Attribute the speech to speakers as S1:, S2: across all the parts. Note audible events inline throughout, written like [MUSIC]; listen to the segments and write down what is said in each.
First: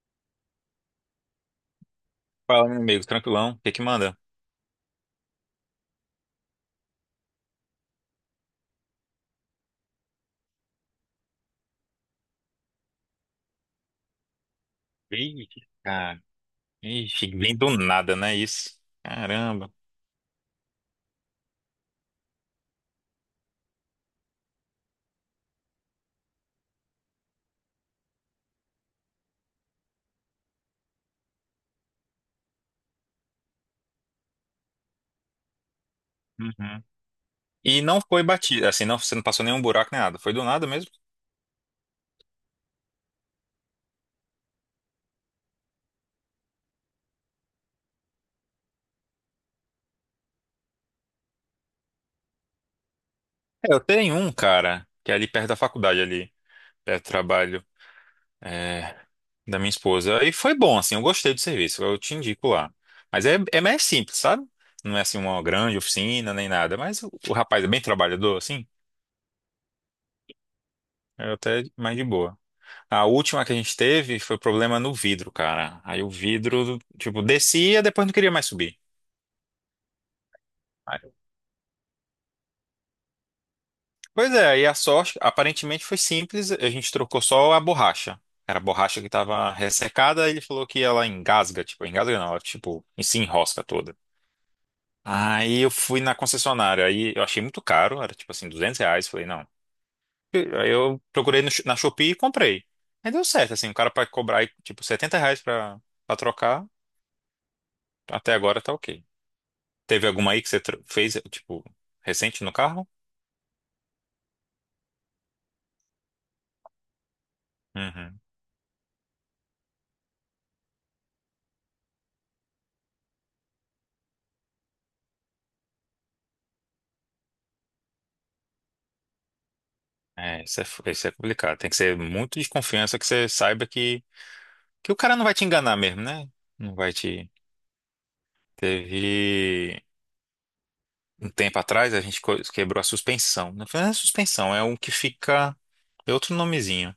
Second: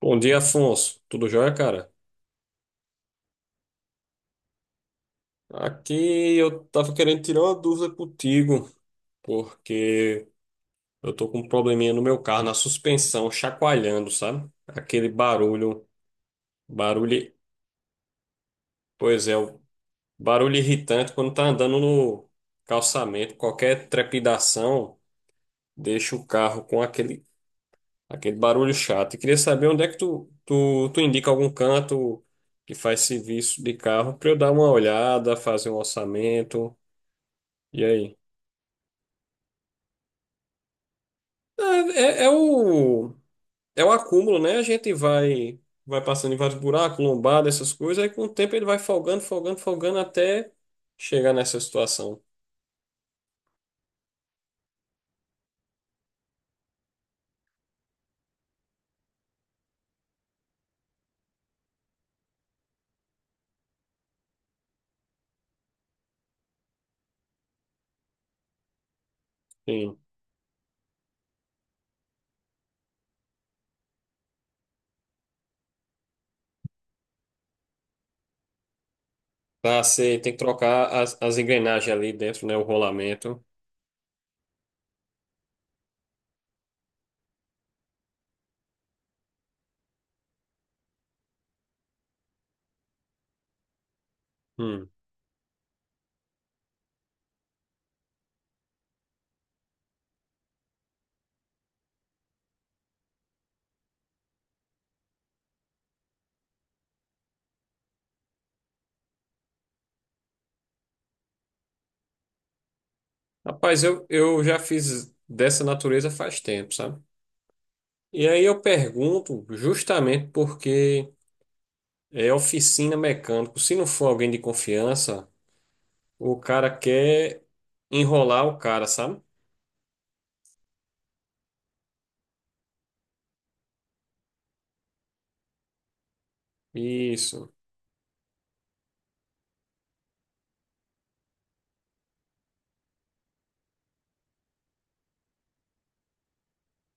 S1: Bom dia, Afonso. Tudo jóia, cara?
S2: Fala, meu amigo, tranquilão. O que que manda?
S1: Aqui eu tava querendo tirar uma dúvida contigo, porque eu tô com um probleminha no meu carro, na suspensão, chacoalhando, sabe? Aquele
S2: Ih,
S1: barulho,
S2: cara. Ixi,
S1: barulho,
S2: vem do nada, né? Isso.
S1: pois é, o
S2: Caramba.
S1: barulho irritante quando tá andando no calçamento, qualquer trepidação deixa o carro com aquele barulho chato. E queria saber onde é que tu indica algum canto que faz serviço de carro pra eu dar uma olhada, fazer um orçamento.
S2: Uhum. E
S1: E
S2: não
S1: aí?
S2: foi batido, assim, não, você não passou nenhum buraco nem nada. Foi do nada mesmo?
S1: É, é é o, é o acúmulo, né? A gente vai passando em vários buracos, lombada, essas coisas, aí com o tempo ele vai folgando, folgando, folgando até chegar nessa situação.
S2: É, eu tenho um, cara, que é ali perto da faculdade, ali, perto do trabalho, é, da minha esposa. E foi bom, assim, eu gostei do serviço, eu te indico lá. Mas é, é mais simples, sabe? Não é assim uma grande oficina nem nada, mas o rapaz é bem trabalhador, assim,
S1: Sim.
S2: é até mais de boa. A última que a gente teve foi problema no vidro, cara. Aí o vidro, tipo, descia, depois não queria mais subir.
S1: Pra ser, tem que trocar
S2: Aí-
S1: as engrenagens ali dentro, né? O rolamento.
S2: Pois é, e a sorte, aparentemente foi simples, a gente trocou só a borracha. Era a borracha que estava ressecada, ele falou que ela engasga, tipo, engasga não, ela, tipo, se enrosca toda.
S1: Hum.
S2: Aí eu fui na concessionária, aí eu achei muito caro, era tipo assim, 200 reais, falei, não. Aí eu procurei na Shopee e comprei. Aí deu certo, assim, o cara para cobrar, tipo, 70 reais pra, pra trocar, até agora tá ok. Teve alguma aí que você fez, tipo, recente no carro?
S1: Rapaz, eu já fiz dessa natureza faz tempo, sabe?
S2: Uhum.
S1: E aí eu pergunto justamente porque é oficina mecânico. Se não for alguém de confiança, o cara quer enrolar o cara, sabe?
S2: É, isso é, isso é complicado. Tem que ser muito de confiança que você saiba que o cara não vai te enganar mesmo, né? Não vai te.
S1: Isso.
S2: Teve um tempo atrás, a gente quebrou a suspensão. Não foi nem a suspensão, é um que fica. É outro nomezinho.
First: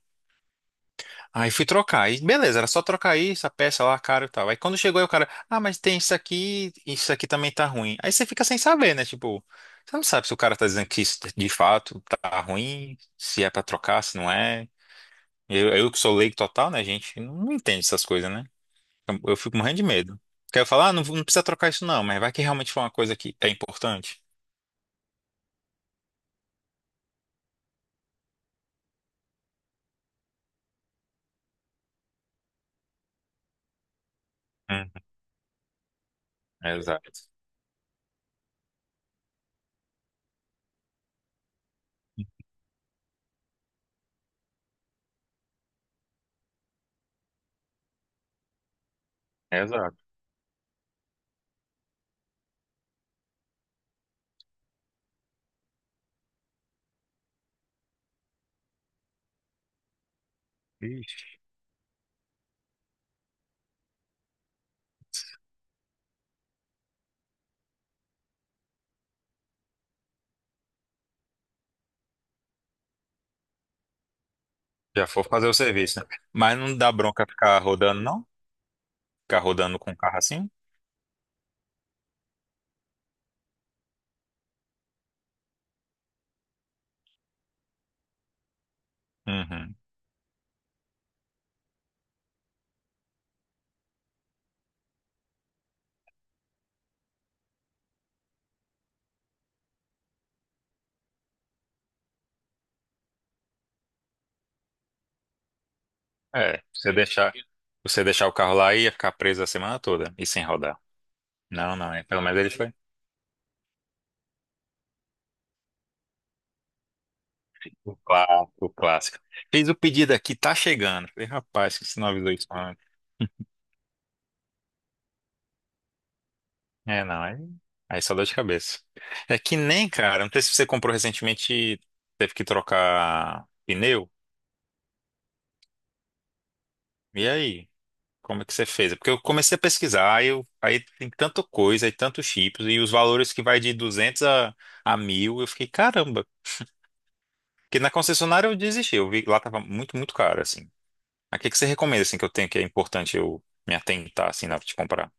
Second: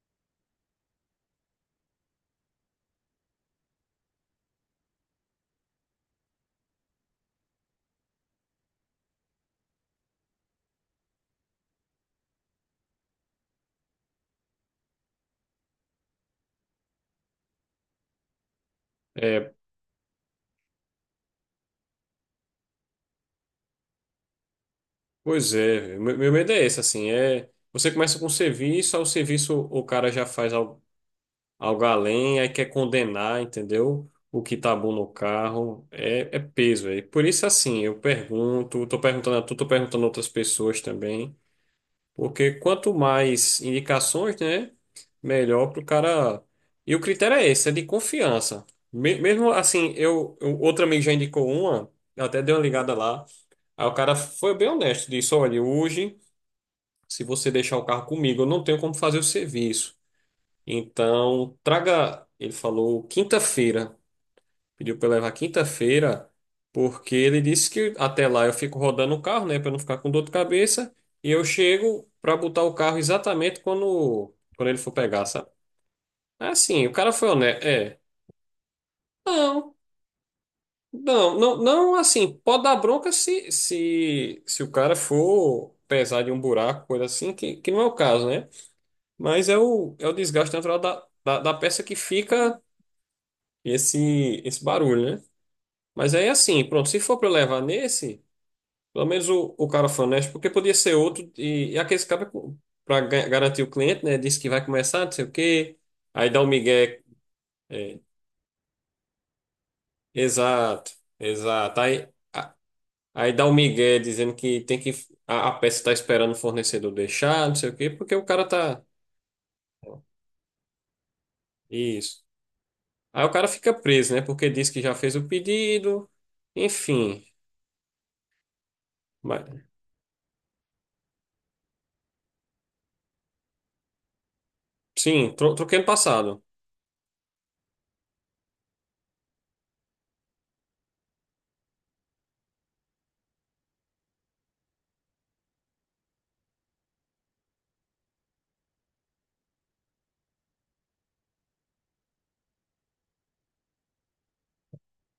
S2: Aí fui trocar. Aí, beleza, era só trocar aí essa peça lá, cara e tal. Aí quando chegou aí o cara, ah, mas tem isso aqui também tá ruim. Aí você fica sem saber, né? Tipo, você não sabe se o cara tá dizendo que isso de fato tá ruim, se é pra trocar, se não é. Eu que sou leigo total, né, gente? Não entende essas coisas, né? Eu
S1: É,
S2: fico morrendo de medo. Quero falar, ah, não, não precisa trocar isso não, mas vai que realmente foi uma coisa que é importante.
S1: pois é, meu medo é esse, assim, é, você começa com o serviço, aí o serviço o cara já faz algo, algo além, aí quer condenar, entendeu? O que tá
S2: Uhum,
S1: bom no carro, é, é peso, é.
S2: exato.
S1: Por isso, assim, eu pergunto, tô perguntando a tu, tô perguntando a outras pessoas também. Porque quanto mais indicações, né, melhor para o cara. E o critério é esse, é de confiança. Mesmo assim,
S2: Exato.
S1: outro amigo já indicou uma, eu até dei uma ligada lá. Aí o cara foi bem honesto, disse: olha, hoje, se você deixar o carro comigo, eu não tenho como fazer o serviço.
S2: Ixi,
S1: Então, traga, ele falou, quinta-feira. Pediu pra eu levar quinta-feira, porque ele disse que até lá eu fico rodando o carro, né, pra não ficar com dor de cabeça, e eu chego pra botar o carro exatamente quando ele for
S2: já for
S1: pegar, sabe?
S2: fazer o serviço, né?
S1: É.
S2: Mas não
S1: Assim,
S2: dá
S1: o cara
S2: bronca
S1: foi
S2: ficar
S1: honesto, é.
S2: rodando, não? Ficar
S1: Não,
S2: rodando com o carro assim?
S1: não, não, não assim, pode dar bronca se o cara for pesar de um buraco, coisa assim, que não é o caso, né? Mas é
S2: Uhum.
S1: o é o desgaste natural da peça que fica esse barulho, né? Mas aí assim, pronto, se for pra eu levar nesse. Pelo menos o cara honesto, porque podia ser outro, e aqueles caras para garantir o cliente, né? Disse que vai começar, não sei o quê. Aí dá o
S2: É,
S1: migué. é,
S2: você deixar o carro lá ia ficar preso a semana toda e sem rodar.
S1: Exato,
S2: Não,
S1: exato.
S2: não, é.
S1: Aí,
S2: Pelo menos ele foi
S1: aí dá o migué dizendo que tem que. A peça está esperando o fornecedor deixar, não sei o quê,
S2: o
S1: porque o cara
S2: clássico, o
S1: tá.
S2: clássico. Fiz o pedido aqui, tá chegando. Falei, rapaz, que você não
S1: Isso.
S2: avisou isso antes.
S1: Aí o cara fica preso, né? Porque diz que já fez o pedido.
S2: É, não,
S1: Enfim.
S2: aí, aí só dor de cabeça. É
S1: Mas,
S2: que nem, cara, não sei se você comprou recentemente, teve que trocar pneu.
S1: sim, troquei no passado.
S2: E aí? Como é que você fez? É porque eu comecei a pesquisar, aí, aí tem tanta coisa, aí tantos chips, e os valores que vai de 200 a 1000, eu fiquei, caramba. Porque na concessionária eu desisti, eu vi que lá tava muito, muito caro, assim. Mas o que que você recomenda, assim, que eu tenho que é importante eu me atentar, assim, na hora de comprar?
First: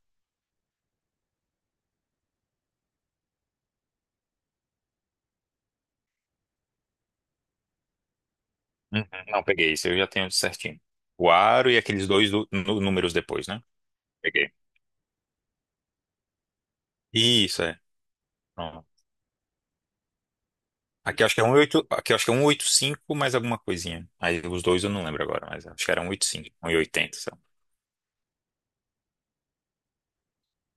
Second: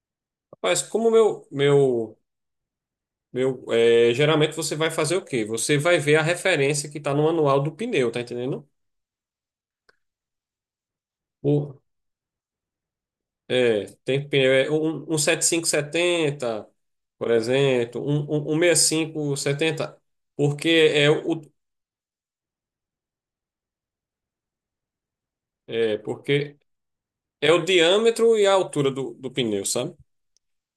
S1: Rapaz, como meu, é, geralmente você vai fazer o quê? Você vai ver a referência que está no manual do pneu, tá entendendo?
S2: Uhum. Não, peguei isso, eu já tenho certinho. O aro e
S1: O,
S2: aqueles dois números depois, né?
S1: é, tem
S2: Peguei.
S1: pneu, é, um 7570, por
S2: Isso, é.
S1: exemplo, um sessenta e
S2: Pronto.
S1: cinco setenta, porque é
S2: Aqui eu acho que é um oito aqui eu acho que é 185 mais alguma coisinha. Aí os dois eu não lembro agora, mas acho que era um
S1: porque
S2: 180, sabe?
S1: é o diâmetro e a altura do, do pneu, sabe?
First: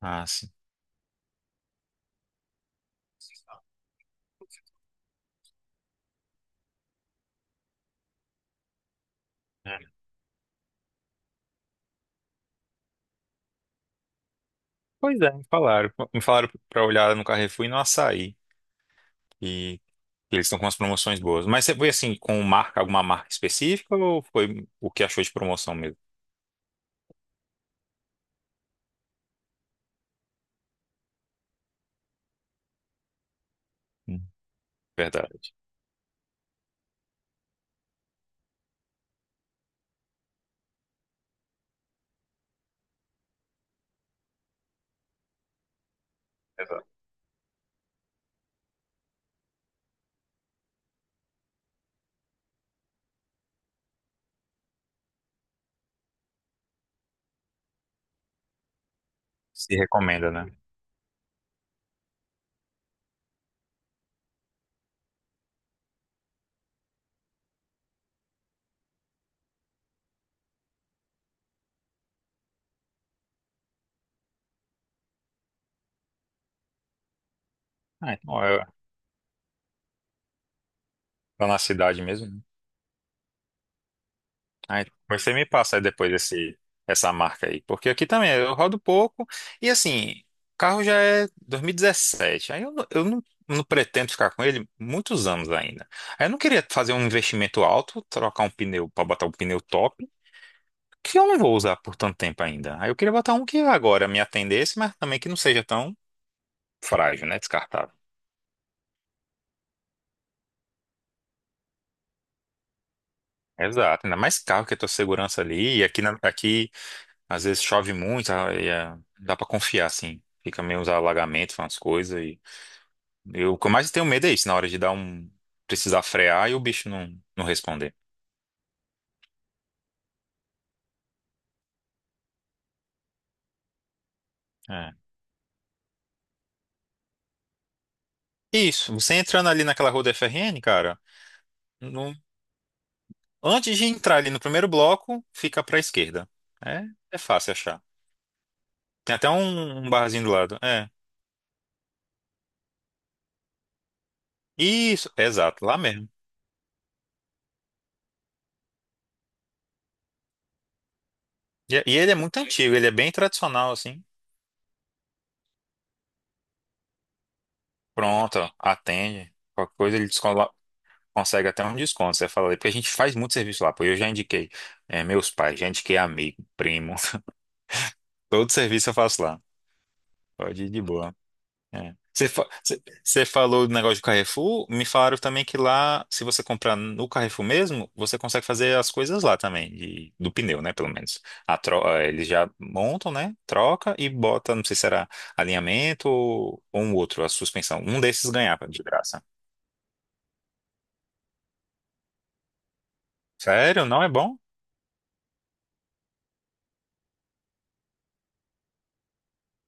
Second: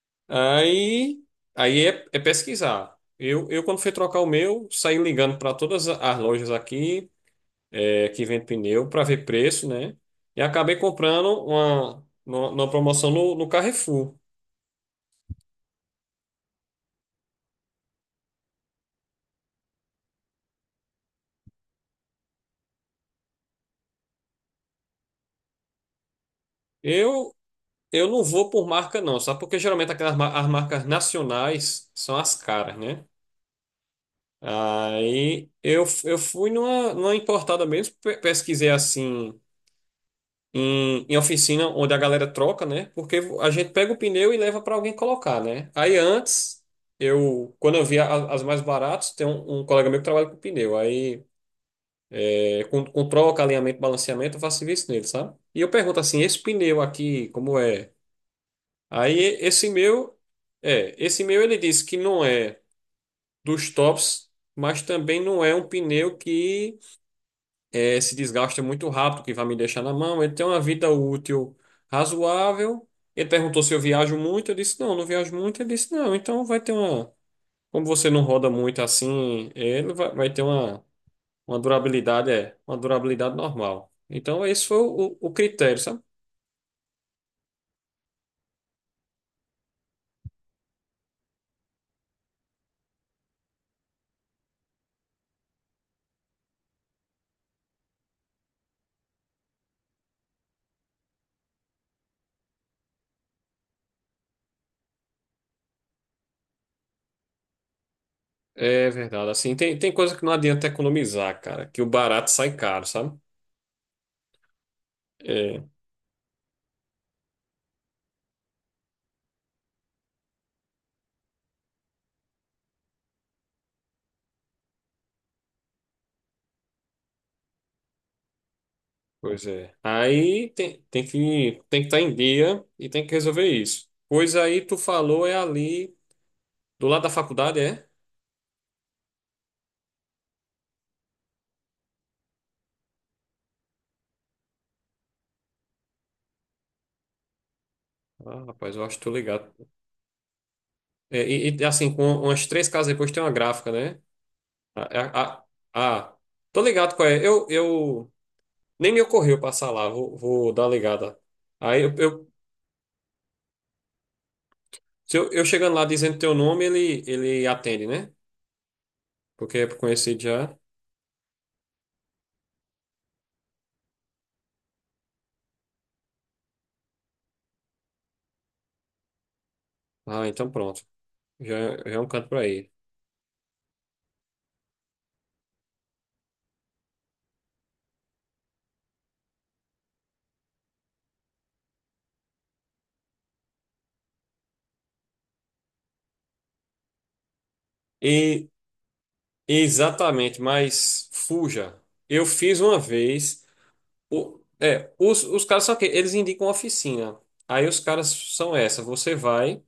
S2: Ah, sim.
S1: Aí, aí é, é pesquisar. Quando fui trocar o meu, saí ligando para todas as lojas aqui é, que vende pneu para ver preço,
S2: É.
S1: né? E acabei comprando uma, numa promoção no Carrefour.
S2: Pois é, me falaram. Me falaram pra olhar no Carrefour e no Açaí. E eles estão com umas promoções boas. Mas você foi assim, com marca, alguma marca específica ou foi o que achou de promoção mesmo?
S1: Eu, eu não vou por marca, não, sabe? Porque geralmente aquelas as marcas nacionais são as caras, né?
S2: Hum. Verdade.
S1: Aí eu fui numa importada mesmo, pesquisei assim. Em oficina onde a galera troca, né? Porque a gente pega o pneu e leva para alguém colocar, né? Aí antes,
S2: Exato.
S1: quando eu via as mais baratas, tem um colega meu que trabalha com pneu. Aí é, controla o alinhamento, balanceamento, eu faço serviço nele, sabe? E eu pergunto assim, esse pneu aqui, como é? Aí esse
S2: Se
S1: meu,
S2: recomenda, né?
S1: é, esse meu ele disse que não é dos tops, mas também não é um pneu que é, se desgasta muito rápido, que vai me deixar na mão. Ele tem uma vida útil razoável. Ele perguntou se eu viajo muito, eu disse não, não viajo muito. Ele disse não, então vai ter uma, como você
S2: Ah,
S1: não
S2: então
S1: roda
S2: é
S1: muito assim, é, ele vai ter
S2: lá
S1: uma
S2: na cidade mesmo,
S1: durabilidade
S2: né?
S1: é uma durabilidade normal. Então, esse foi
S2: Ah, então
S1: o
S2: você me
S1: critério,
S2: passa aí
S1: sabe?
S2: depois esse, essa marca aí. Porque aqui também eu rodo pouco. E assim, o carro já é 2017. Aí eu, não- Eu não, não pretendo ficar com ele muitos anos ainda. Aí eu não queria fazer um investimento alto, trocar um pneu para botar um pneu top, que eu não vou usar por tanto tempo ainda. Aí eu queria botar um que agora me atendesse, mas também que não seja tão frágil, né? Descartável.
S1: É verdade. Assim, tem coisa que não adianta economizar, cara, que o barato sai caro, sabe?
S2: Exato, ainda mais carro que a tua segurança
S1: É,
S2: ali. E aqui, aqui às vezes chove muito, ah, e é, dá pra confiar, assim. Fica meio uns alagamentos, umas coisas. E eu, o que eu mais tenho medo é isso, na hora de dar um. Precisar frear e o bicho não, não responder.
S1: pois é. Aí tem que estar em dia e tem que resolver isso. Pois aí tu
S2: É.
S1: falou é ali do lado da faculdade, é?
S2: Isso, você entrando ali naquela rua da FRN, cara, no- antes de entrar ali no primeiro bloco, fica pra esquerda. É, é fácil achar.
S1: Ah, rapaz, eu acho que tô
S2: Tem até
S1: ligado.
S2: um barzinho do lado. É.
S1: É, e, assim, com umas três casas depois tem uma gráfica, né? Ah,
S2: Isso,
S1: ah,
S2: exato, lá
S1: ah,
S2: mesmo.
S1: ah, tô ligado qual é. Eu Nem me ocorreu passar lá, vou dar uma ligada.
S2: E,
S1: Aí eu,
S2: e ele é
S1: eu,
S2: muito antigo, ele é bem tradicional, assim.
S1: se eu, eu chegando lá dizendo teu nome, ele atende, né?
S2: Pronto, ó, atende.
S1: Porque é
S2: Qualquer coisa ele
S1: conhecido já.
S2: consegue até um desconto. Você fala ali, porque a gente faz muito serviço lá, pô. Eu já indiquei é, meus pais, já indiquei amigo, primo. [LAUGHS] Todo serviço eu faço lá.
S1: Ah, então
S2: Pode ir de
S1: pronto.
S2: boa.
S1: Já,
S2: É.
S1: já é um canto pra ir.
S2: Você falou do negócio de Carrefour, me falaram também que lá, se você comprar no Carrefour mesmo, você consegue fazer as coisas lá também, do pneu, né, pelo menos. Eles já montam, né, troca e bota, não sei se era alinhamento ou um outro, a suspensão. Um desses
S1: E
S2: ganhava de graça.
S1: exatamente, mas fuja. Eu fiz uma vez.
S2: Sério? Não é bom?
S1: O, é, os caras são que eles indicam oficina. Aí os caras são essa. Você vai,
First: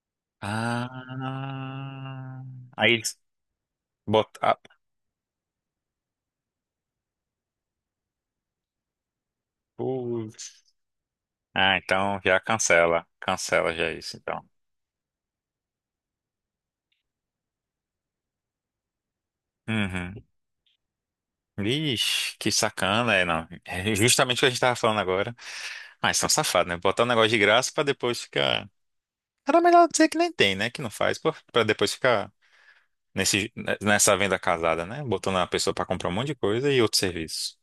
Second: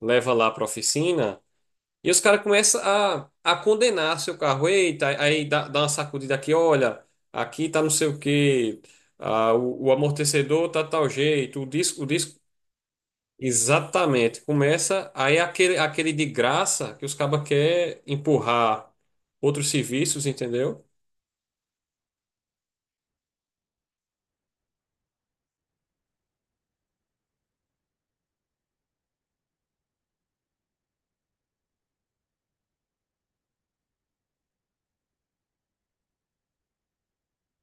S1: leva lá pra oficina. E os
S2: Ah,
S1: caras começam
S2: aí eles
S1: a condenar seu
S2: botam... Ah,
S1: carro. Eita, aí dá uma sacudida aqui, olha, aqui tá não sei o quê, ah, o amortecedor
S2: putz.
S1: tá tal jeito, o
S2: Ah,
S1: disco, o
S2: então
S1: disco.
S2: já cancela, cancela já isso,
S1: Exatamente.
S2: então.
S1: Começa aí aquele, aquele de graça que os cabas quer empurrar outros
S2: Uhum.
S1: serviços, entendeu?
S2: Ixi, que sacana, é, não. É justamente o que a gente tava falando agora. Mas são safados, né? Botar um negócio de graça pra depois ficar. Era melhor dizer que nem tem, né? Que não faz, pô, pra depois ficar nesse, nessa venda casada, né? Botando a pessoa pra comprar um monte de coisa e outro serviço.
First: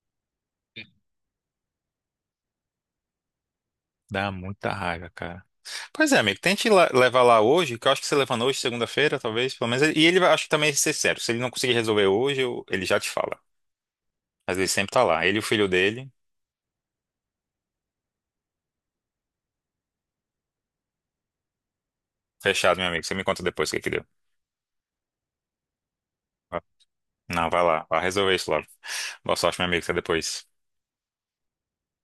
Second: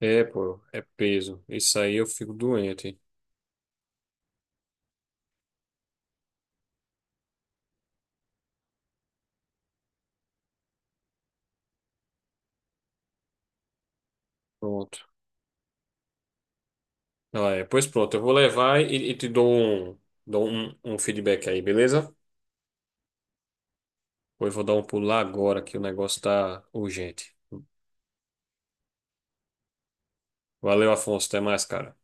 S1: É, pô, é peso. Isso aí eu fico doente.
S2: Dá muita raiva, cara. Pois é, amigo, tente levar lá hoje, que eu acho que você levando hoje, segunda-feira, talvez, pelo menos. E ele acho que também ser sério. Se ele não conseguir resolver hoje, ele já te fala. Mas ele sempre
S1: Pronto.
S2: tá lá. Ele e o filho dele.
S1: Ah, é. Pois pronto, eu vou levar e te dou um, um feedback aí, beleza?
S2: Fechado, meu amigo. Você me conta depois o que que deu.
S1: Pois vou dar um pulo lá agora que o negócio tá urgente.
S2: Não, vai lá. Vai resolver isso logo. Boa sorte, meu amigo. Até depois.
S1: Valeu, Afonso. Até mais, cara.